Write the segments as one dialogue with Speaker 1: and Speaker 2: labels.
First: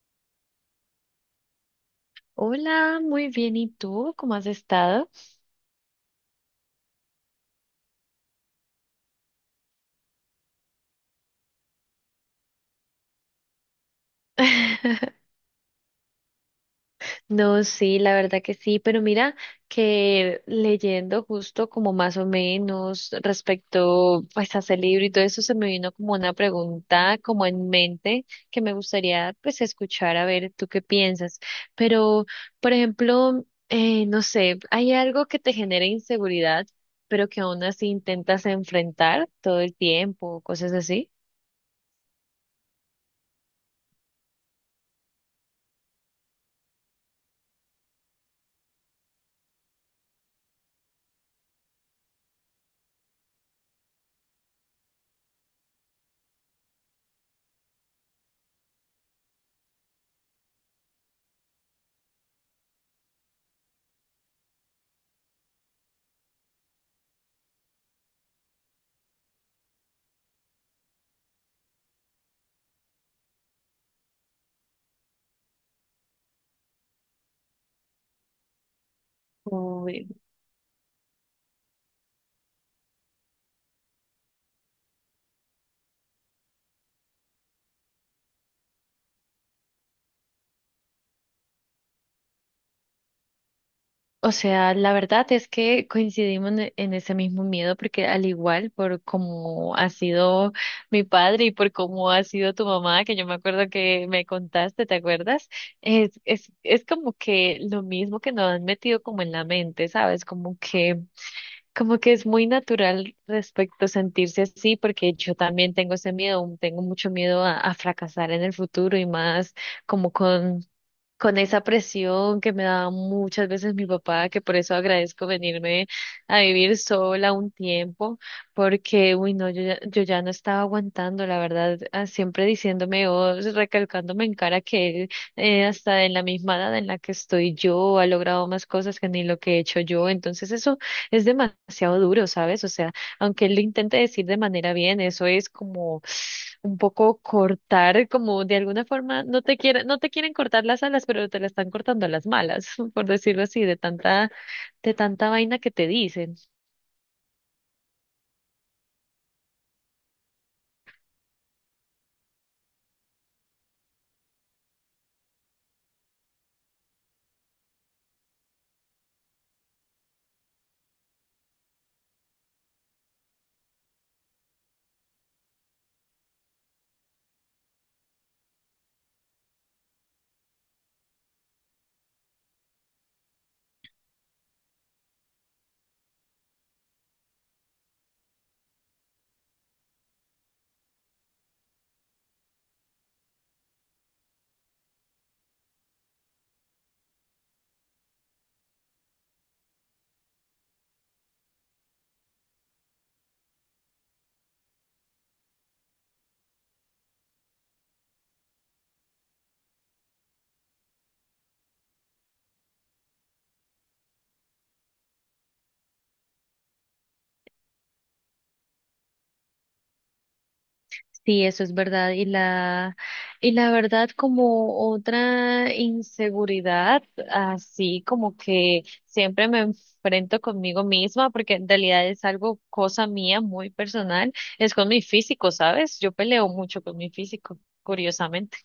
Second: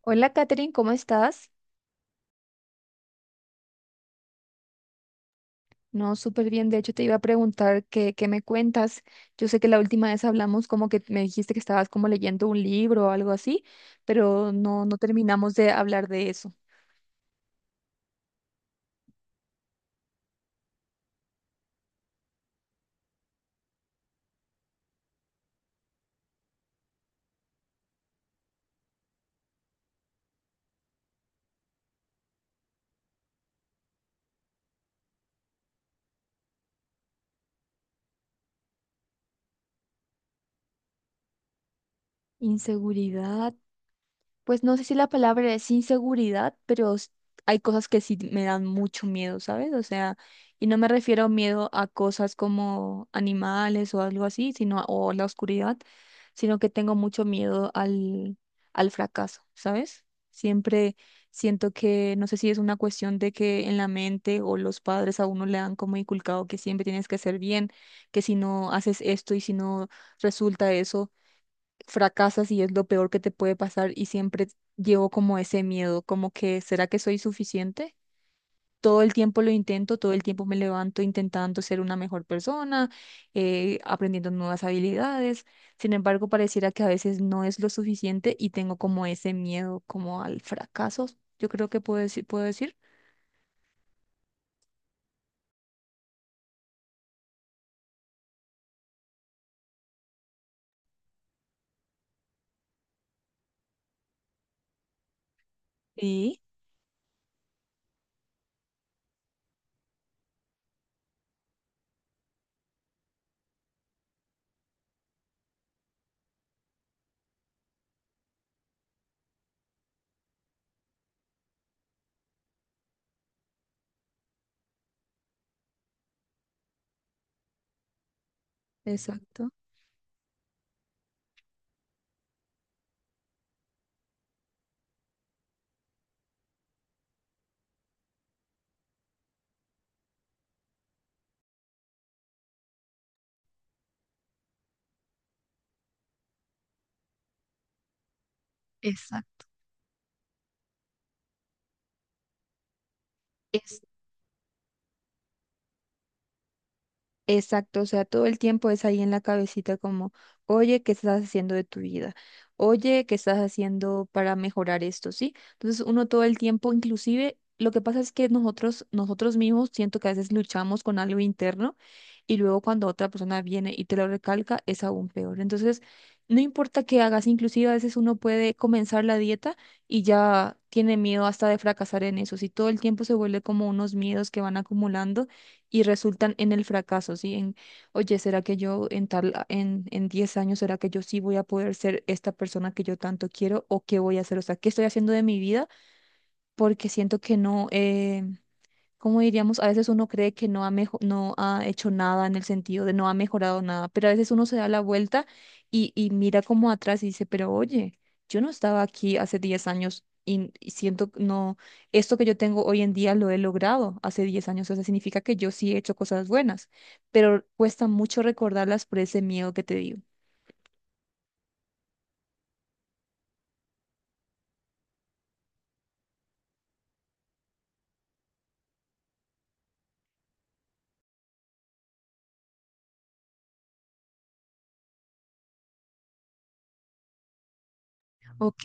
Speaker 1: Hola, Katherine, ¿cómo estás?
Speaker 2: Hola, muy bien. ¿Y tú? ¿Cómo has estado?
Speaker 1: No, súper bien. De hecho, te iba a preguntar qué me cuentas. Yo sé que la última vez hablamos como que me dijiste que estabas como leyendo un libro o algo así, pero no terminamos de hablar de eso.
Speaker 2: No, sí, la verdad que sí, pero mira que leyendo justo como más o menos respecto pues a ese libro y todo eso se me vino como una pregunta como en mente que me gustaría pues escuchar a ver tú qué piensas. Pero, por ejemplo, no sé, ¿hay algo que te genera inseguridad pero que aún así intentas enfrentar todo el tiempo, cosas así?
Speaker 1: Inseguridad. Pues no sé si la palabra es inseguridad, pero hay cosas que sí me dan mucho miedo, ¿sabes? O sea, y no me refiero a miedo a cosas como animales o algo así, o la oscuridad, sino que tengo mucho miedo al fracaso, ¿sabes? Siempre siento que, no sé si es una cuestión de que en la mente o los padres a uno le han como inculcado que siempre tienes que hacer bien, que si no haces esto y si no resulta eso fracasas y es lo peor que te puede pasar y siempre llevo como ese miedo, como que ¿será que soy suficiente? Todo el tiempo lo intento, todo el tiempo me levanto intentando ser una mejor persona, aprendiendo nuevas habilidades. Sin embargo, pareciera que a veces no es lo suficiente y tengo como ese miedo como al fracaso, yo creo que puedo decir.
Speaker 2: O sea, la verdad es que coincidimos en ese mismo miedo porque al igual por cómo ha sido mi padre y por cómo ha sido tu mamá, que yo me acuerdo que me contaste, ¿te acuerdas? Es,
Speaker 1: Sí,
Speaker 2: es, es como que lo mismo que nos han metido como en la mente, ¿sabes? Como que es muy natural respecto a sentirse así porque yo también tengo ese miedo, tengo mucho miedo a fracasar en el futuro y más como con esa presión que me daba muchas veces mi papá, que por eso agradezco venirme a vivir sola un tiempo, porque, uy, no,
Speaker 1: exacto.
Speaker 2: yo ya, yo ya no estaba aguantando, la verdad, ah, siempre diciéndome o recalcándome en cara que él, hasta en la misma edad en la que estoy yo, ha logrado más cosas que ni lo que he hecho yo, entonces eso es demasiado duro, ¿sabes? O sea, aunque él lo intente decir de manera bien, eso es como un poco cortar, como de alguna forma no
Speaker 1: Exacto.
Speaker 2: te quieren, no te quieren cortar las alas, pero te la están cortando a las malas, por decirlo así, de tanta vaina que te dicen.
Speaker 1: Exacto, o sea, todo el tiempo es ahí en la cabecita como, oye, ¿qué estás haciendo de tu vida? Oye, ¿qué estás haciendo para mejorar esto? ¿Sí? Entonces uno todo el tiempo, inclusive, lo que pasa es que nosotros mismos siento que a veces luchamos con algo interno y luego cuando otra persona viene y te lo recalca es aún peor. Entonces, no importa qué hagas, inclusive a veces uno puede comenzar la dieta y ya tiene miedo hasta de fracasar en eso. Si todo el tiempo se vuelve como unos miedos que van acumulando y resultan en el fracaso, ¿sí? En, oye, ¿será que yo en en 10 años, ¿será que yo sí voy a poder ser esta persona que yo tanto quiero o qué voy a hacer? O sea, ¿qué estoy haciendo de mi vida? Porque siento que no, como diríamos, a veces uno cree que no ha hecho nada en el sentido de no ha mejorado nada, pero a veces uno se da la vuelta y mira como atrás y dice, pero oye, yo no estaba aquí hace 10 años y siento, que no, esto que yo tengo hoy en día lo he logrado hace 10 años, o sea, significa que yo sí he hecho cosas buenas, pero cuesta mucho recordarlas por ese miedo que te digo.
Speaker 2: Sí, eso es verdad. Y la verdad, como otra inseguridad, así como que siempre me enfrento conmigo misma, porque en realidad es algo, cosa mía, muy personal, es con mi físico, ¿sabes? Yo peleo mucho con mi físico, curiosamente.
Speaker 1: Ok,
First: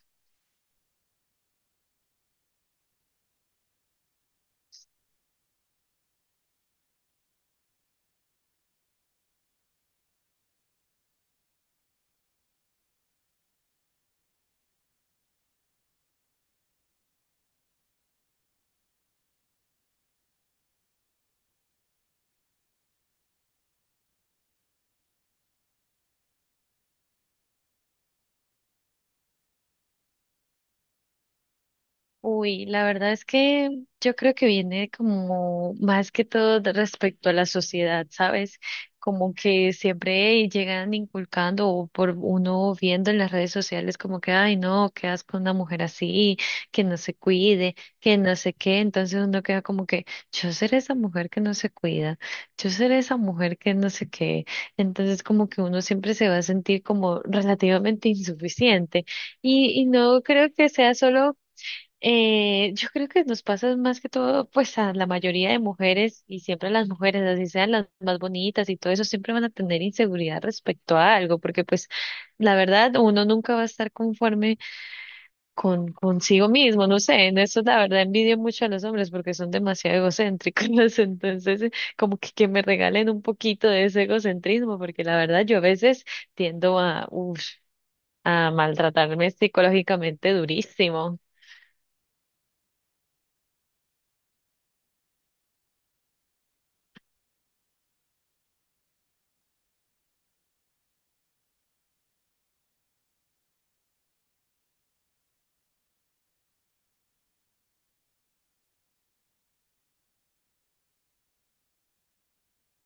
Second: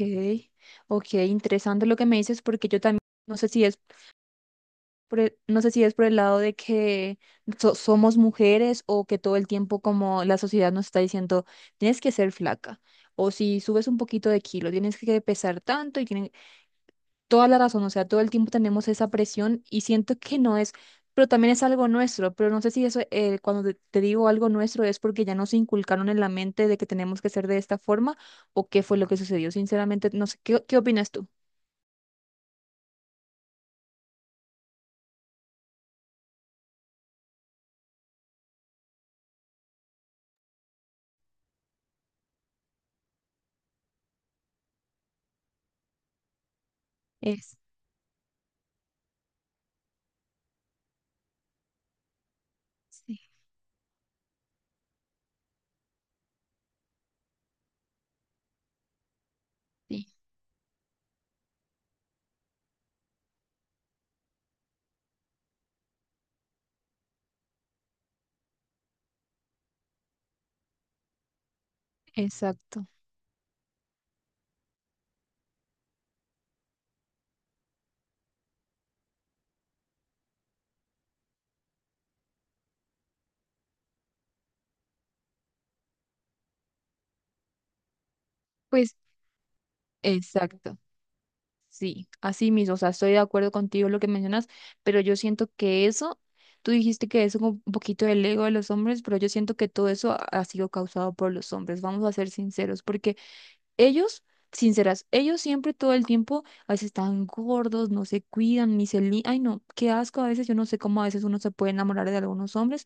Speaker 1: ok, interesante lo que me dices porque yo también, no sé si es no sé si es por el lado de que somos mujeres o que todo el tiempo como la sociedad nos está diciendo, tienes que ser flaca. O si subes un poquito de kilo, tienes que pesar tanto y tienen toda la razón. O sea, todo el tiempo tenemos esa presión y siento que no es, pero también es algo nuestro. Pero no sé si eso, te digo algo nuestro, es porque ya nos inculcaron en la mente de que tenemos que ser de esta forma o qué fue lo que sucedió. Sinceramente, no sé, ¿qué opinas tú?
Speaker 2: Uy, la verdad es que yo creo que viene como más que todo de respecto a la sociedad, ¿sabes? Como que siempre llegan inculcando o por uno viendo en las redes sociales como que, ay, no, qué asco una mujer así, que no se
Speaker 1: Es,
Speaker 2: cuide, que no sé qué. Entonces uno queda como que, yo seré esa mujer que no se cuida, yo seré esa
Speaker 1: sí,
Speaker 2: mujer que no sé qué. Entonces como que uno siempre se va a sentir como relativamente insuficiente. Y
Speaker 1: sí,
Speaker 2: no creo que sea solo yo creo que nos pasa más que todo, pues a la mayoría de mujeres y siempre las mujeres, así sean las más bonitas y todo eso, siempre van a tener inseguridad respecto a algo, porque pues la
Speaker 1: exacto.
Speaker 2: verdad uno nunca va a estar conforme con consigo mismo, no sé, en eso la verdad envidio mucho a los hombres porque son demasiado egocéntricos, entonces como que me regalen un poquito de ese egocentrismo, porque la verdad yo a veces tiendo a, uf, a
Speaker 1: Pues,
Speaker 2: maltratarme psicológicamente
Speaker 1: exacto.
Speaker 2: durísimo.
Speaker 1: Sí, así mismo, o sea, estoy de acuerdo contigo en lo que mencionas, pero yo siento que eso, tú dijiste que eso es como un poquito del ego de los hombres, pero yo siento que todo eso ha sido causado por los hombres, vamos a ser sinceros, porque ellos, sinceras, ellos siempre todo el tiempo, a veces están gordos, no se cuidan, ni se li... Ay, no, qué asco a veces, yo no sé cómo a veces uno se puede enamorar de algunos hombres,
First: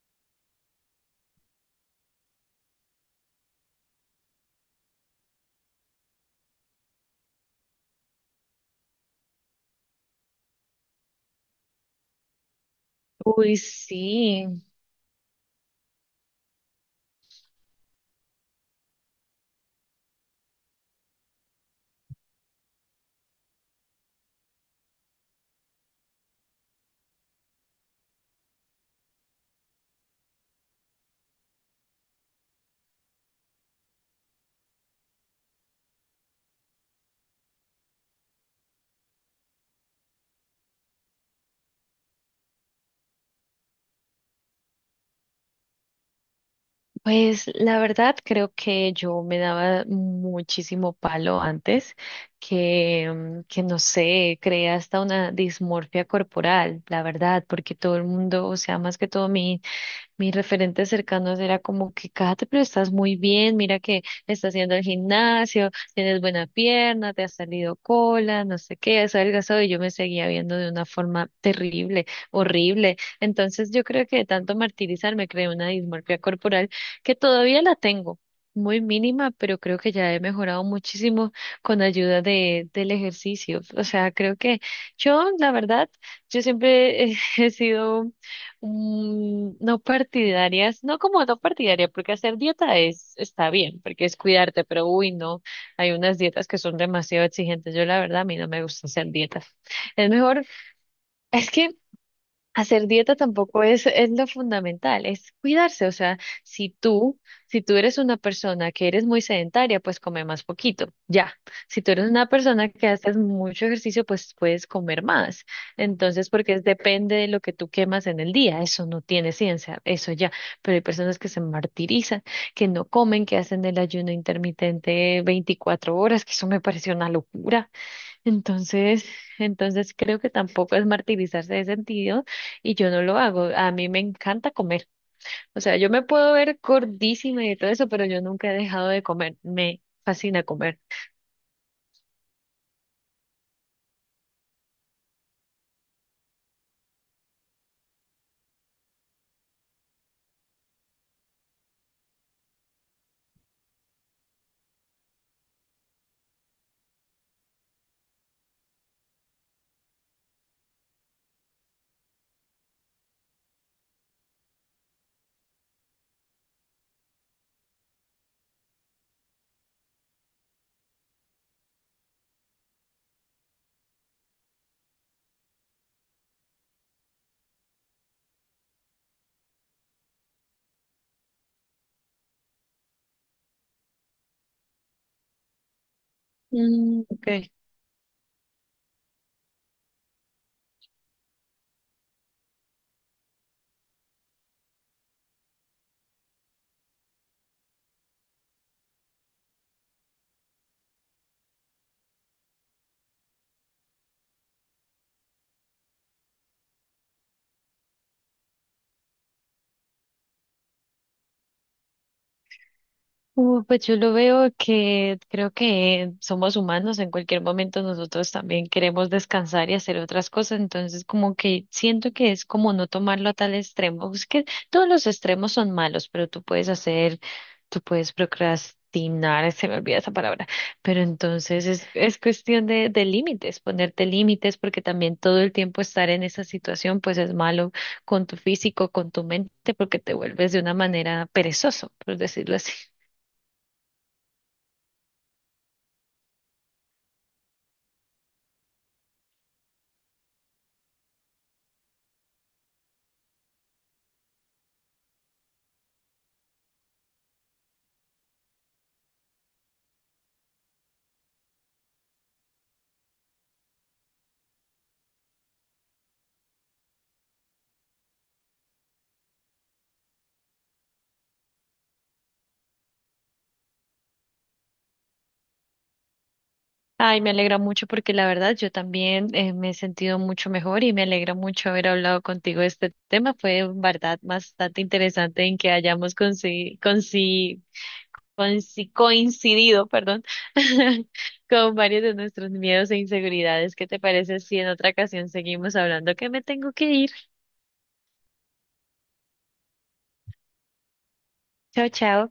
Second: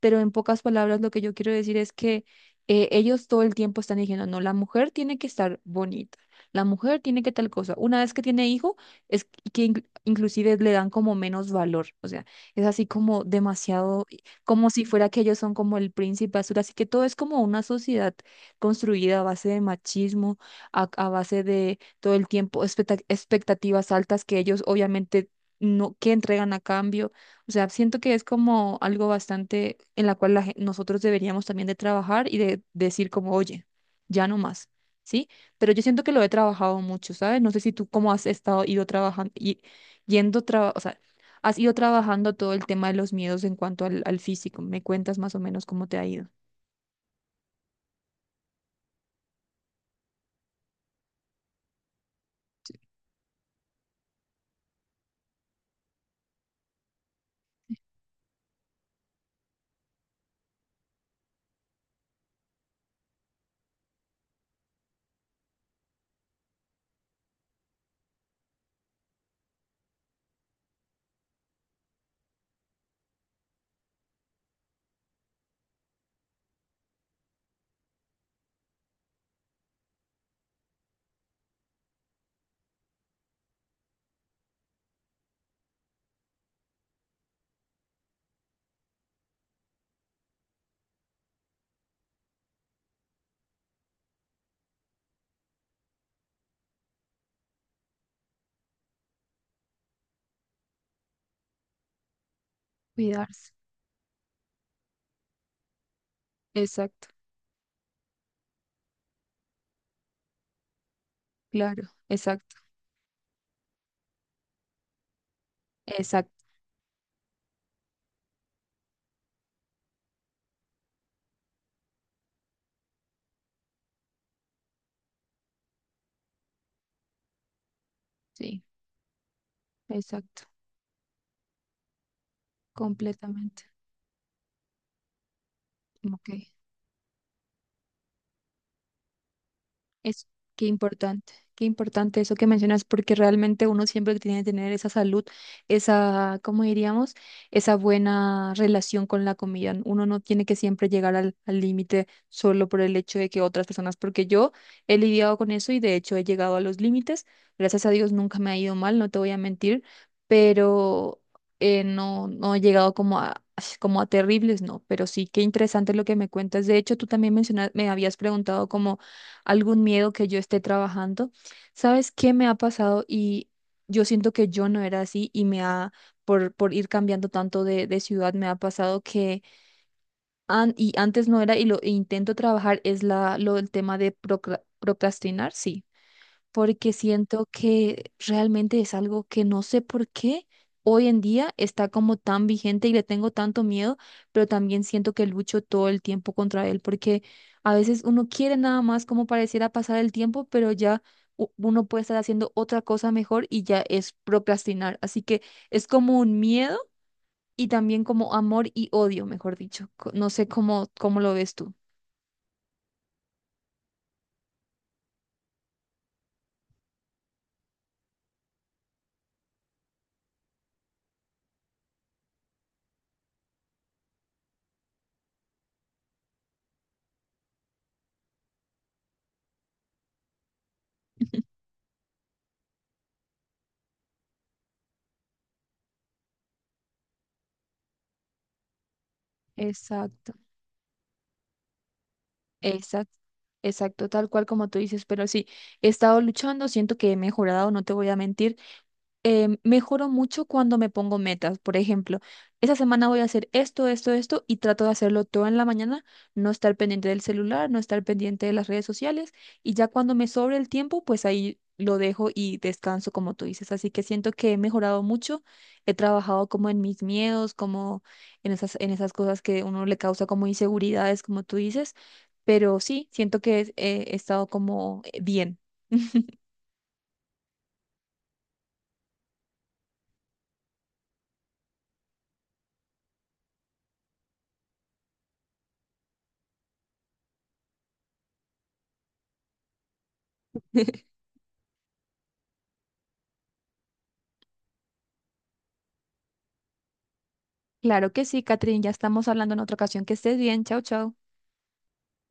Speaker 1: pero en pocas palabras lo que yo quiero decir es que ellos todo el tiempo están diciendo, no, la mujer tiene que estar bonita, la mujer tiene que tal cosa. Una vez que tiene hijo, es que inclusive le dan como menos valor, o sea, es así como
Speaker 2: Uy,
Speaker 1: demasiado,
Speaker 2: sí.
Speaker 1: como si fuera que ellos son como el príncipe azul, así que todo es como una sociedad construida a base de machismo, a base de todo el tiempo expectativas altas que ellos obviamente no, que entregan a cambio. O sea, siento que es como algo bastante en la cual la nosotros deberíamos también de trabajar y de decir como, oye, ya no más. ¿Sí? Pero yo siento que lo he trabajado mucho, ¿sabes? No sé si tú cómo has estado, ido trabajando, o sea, has ido trabajando todo el tema de los miedos en cuanto al físico. ¿Me cuentas más o menos cómo te ha ido?
Speaker 2: Pues la verdad creo que yo me daba muchísimo palo antes, que, que no sé, creé hasta una dismorfia corporal, la verdad, porque todo el mundo, o sea, más que todo mi mis referentes cercanos era como que, Kate, pero estás muy bien, mira que estás haciendo el gimnasio, tienes buena pierna, te ha salido cola, no sé qué, has adelgazado y yo me seguía viendo de una forma terrible, horrible. Entonces yo creo que de tanto martirizar me creé una dismorfia corporal que todavía la tengo. Muy mínima, pero creo que ya he mejorado muchísimo con ayuda de, del ejercicio. O sea, creo que yo, la verdad, yo siempre he sido no partidarias, no como no partidaria, porque hacer dieta es, está bien, porque es cuidarte, pero uy, no, hay unas dietas que son demasiado exigentes. Yo la verdad, a mí no me gusta hacer dietas. Es mejor, es que hacer dieta
Speaker 1: Cuidarse.
Speaker 2: tampoco es, es lo fundamental, es cuidarse. O sea, si
Speaker 1: Exacto.
Speaker 2: tú, si tú eres una persona que eres muy sedentaria, pues come más poquito, ya. Si
Speaker 1: Claro,
Speaker 2: tú eres una
Speaker 1: exacto,
Speaker 2: persona que haces mucho ejercicio, pues puedes comer más. Entonces,
Speaker 1: exacto,
Speaker 2: porque es- depende de lo que tú quemas en el día, eso no tiene ciencia, eso ya. Pero hay personas que se martirizan, que no comen, que hacen el ayuno intermitente 24 horas, que eso me parece una locura.
Speaker 1: sí,
Speaker 2: Entonces, entonces creo que
Speaker 1: exacto,
Speaker 2: tampoco es martirizarse de sentido y yo no lo hago.
Speaker 1: completamente.
Speaker 2: A mí me encanta comer. O sea, yo me
Speaker 1: Ok,
Speaker 2: puedo ver gordísima y todo eso, pero yo nunca he dejado de comer. Me
Speaker 1: es
Speaker 2: fascina comer.
Speaker 1: qué importante eso que mencionas, porque realmente uno siempre tiene que tener esa salud, esa, ¿cómo diríamos? Esa buena relación con la comida. Uno no tiene que siempre llegar al al límite solo por el hecho de que otras personas, porque yo he lidiado con eso y de hecho he llegado a los límites. Gracias a Dios nunca me ha ido mal, no te voy a mentir, pero no he llegado como a, como a terribles, no, pero sí, qué interesante lo que me cuentas. De hecho, tú también mencionas, me habías preguntado como algún miedo que yo esté trabajando. ¿Sabes qué me ha pasado? Y yo siento que yo no era así y me ha, por ir cambiando tanto de ciudad, me ha pasado que, y antes no era, y lo e intento trabajar, lo del tema de procrastinar, sí porque
Speaker 2: Mm, ok.
Speaker 1: siento que realmente es algo que no sé por qué hoy en día está como tan vigente y le tengo tanto miedo, pero también siento que lucho todo el tiempo contra él, porque a veces uno quiere nada más como pareciera pasar el tiempo, pero ya uno puede estar haciendo otra cosa mejor y ya es procrastinar. Así que es como un miedo y también como amor y odio, mejor dicho. No sé cómo lo ves tú.
Speaker 2: Pues yo lo veo que creo que somos humanos, en cualquier momento nosotros también queremos descansar y hacer otras cosas, entonces como que siento que es como no tomarlo a tal extremo, es que todos los extremos son malos, pero tú puedes hacer, tú puedes procrastinar, se me olvida esa palabra, pero entonces es cuestión de límites, ponerte límites, porque también todo el tiempo estar en esa situación pues es malo con tu físico, con tu mente, porque te
Speaker 1: Exacto.
Speaker 2: vuelves de una manera perezoso, por decirlo así.
Speaker 1: Exacto, exacto, tal cual como tú dices, pero sí, he estado luchando, siento que he mejorado, no te voy a mentir mejoro mucho cuando me pongo metas. Por ejemplo, esa semana voy a hacer esto, esto, esto y trato de hacerlo todo en la mañana, no estar pendiente del celular, no estar pendiente de las redes sociales y ya cuando me sobre el tiempo, pues ahí lo dejo y descanso como tú dices. Así que siento que he mejorado mucho, he trabajado como en mis miedos, como en esas cosas que uno le causa como inseguridades, como tú dices. Pero sí, siento que he estado como bien.
Speaker 2: Ay, me alegra mucho porque la verdad yo también me he sentido mucho mejor y me alegra mucho haber hablado contigo de este tema. Fue en verdad bastante interesante en que hayamos coincidido, perdón, con varios de nuestros miedos e inseguridades. ¿Qué te parece si en otra ocasión seguimos hablando? Que me tengo que ir.
Speaker 1: Claro que sí, Catherine, ya estamos hablando en otra ocasión. Que estés bien. Chao, chao.
Speaker 2: Chao, chao.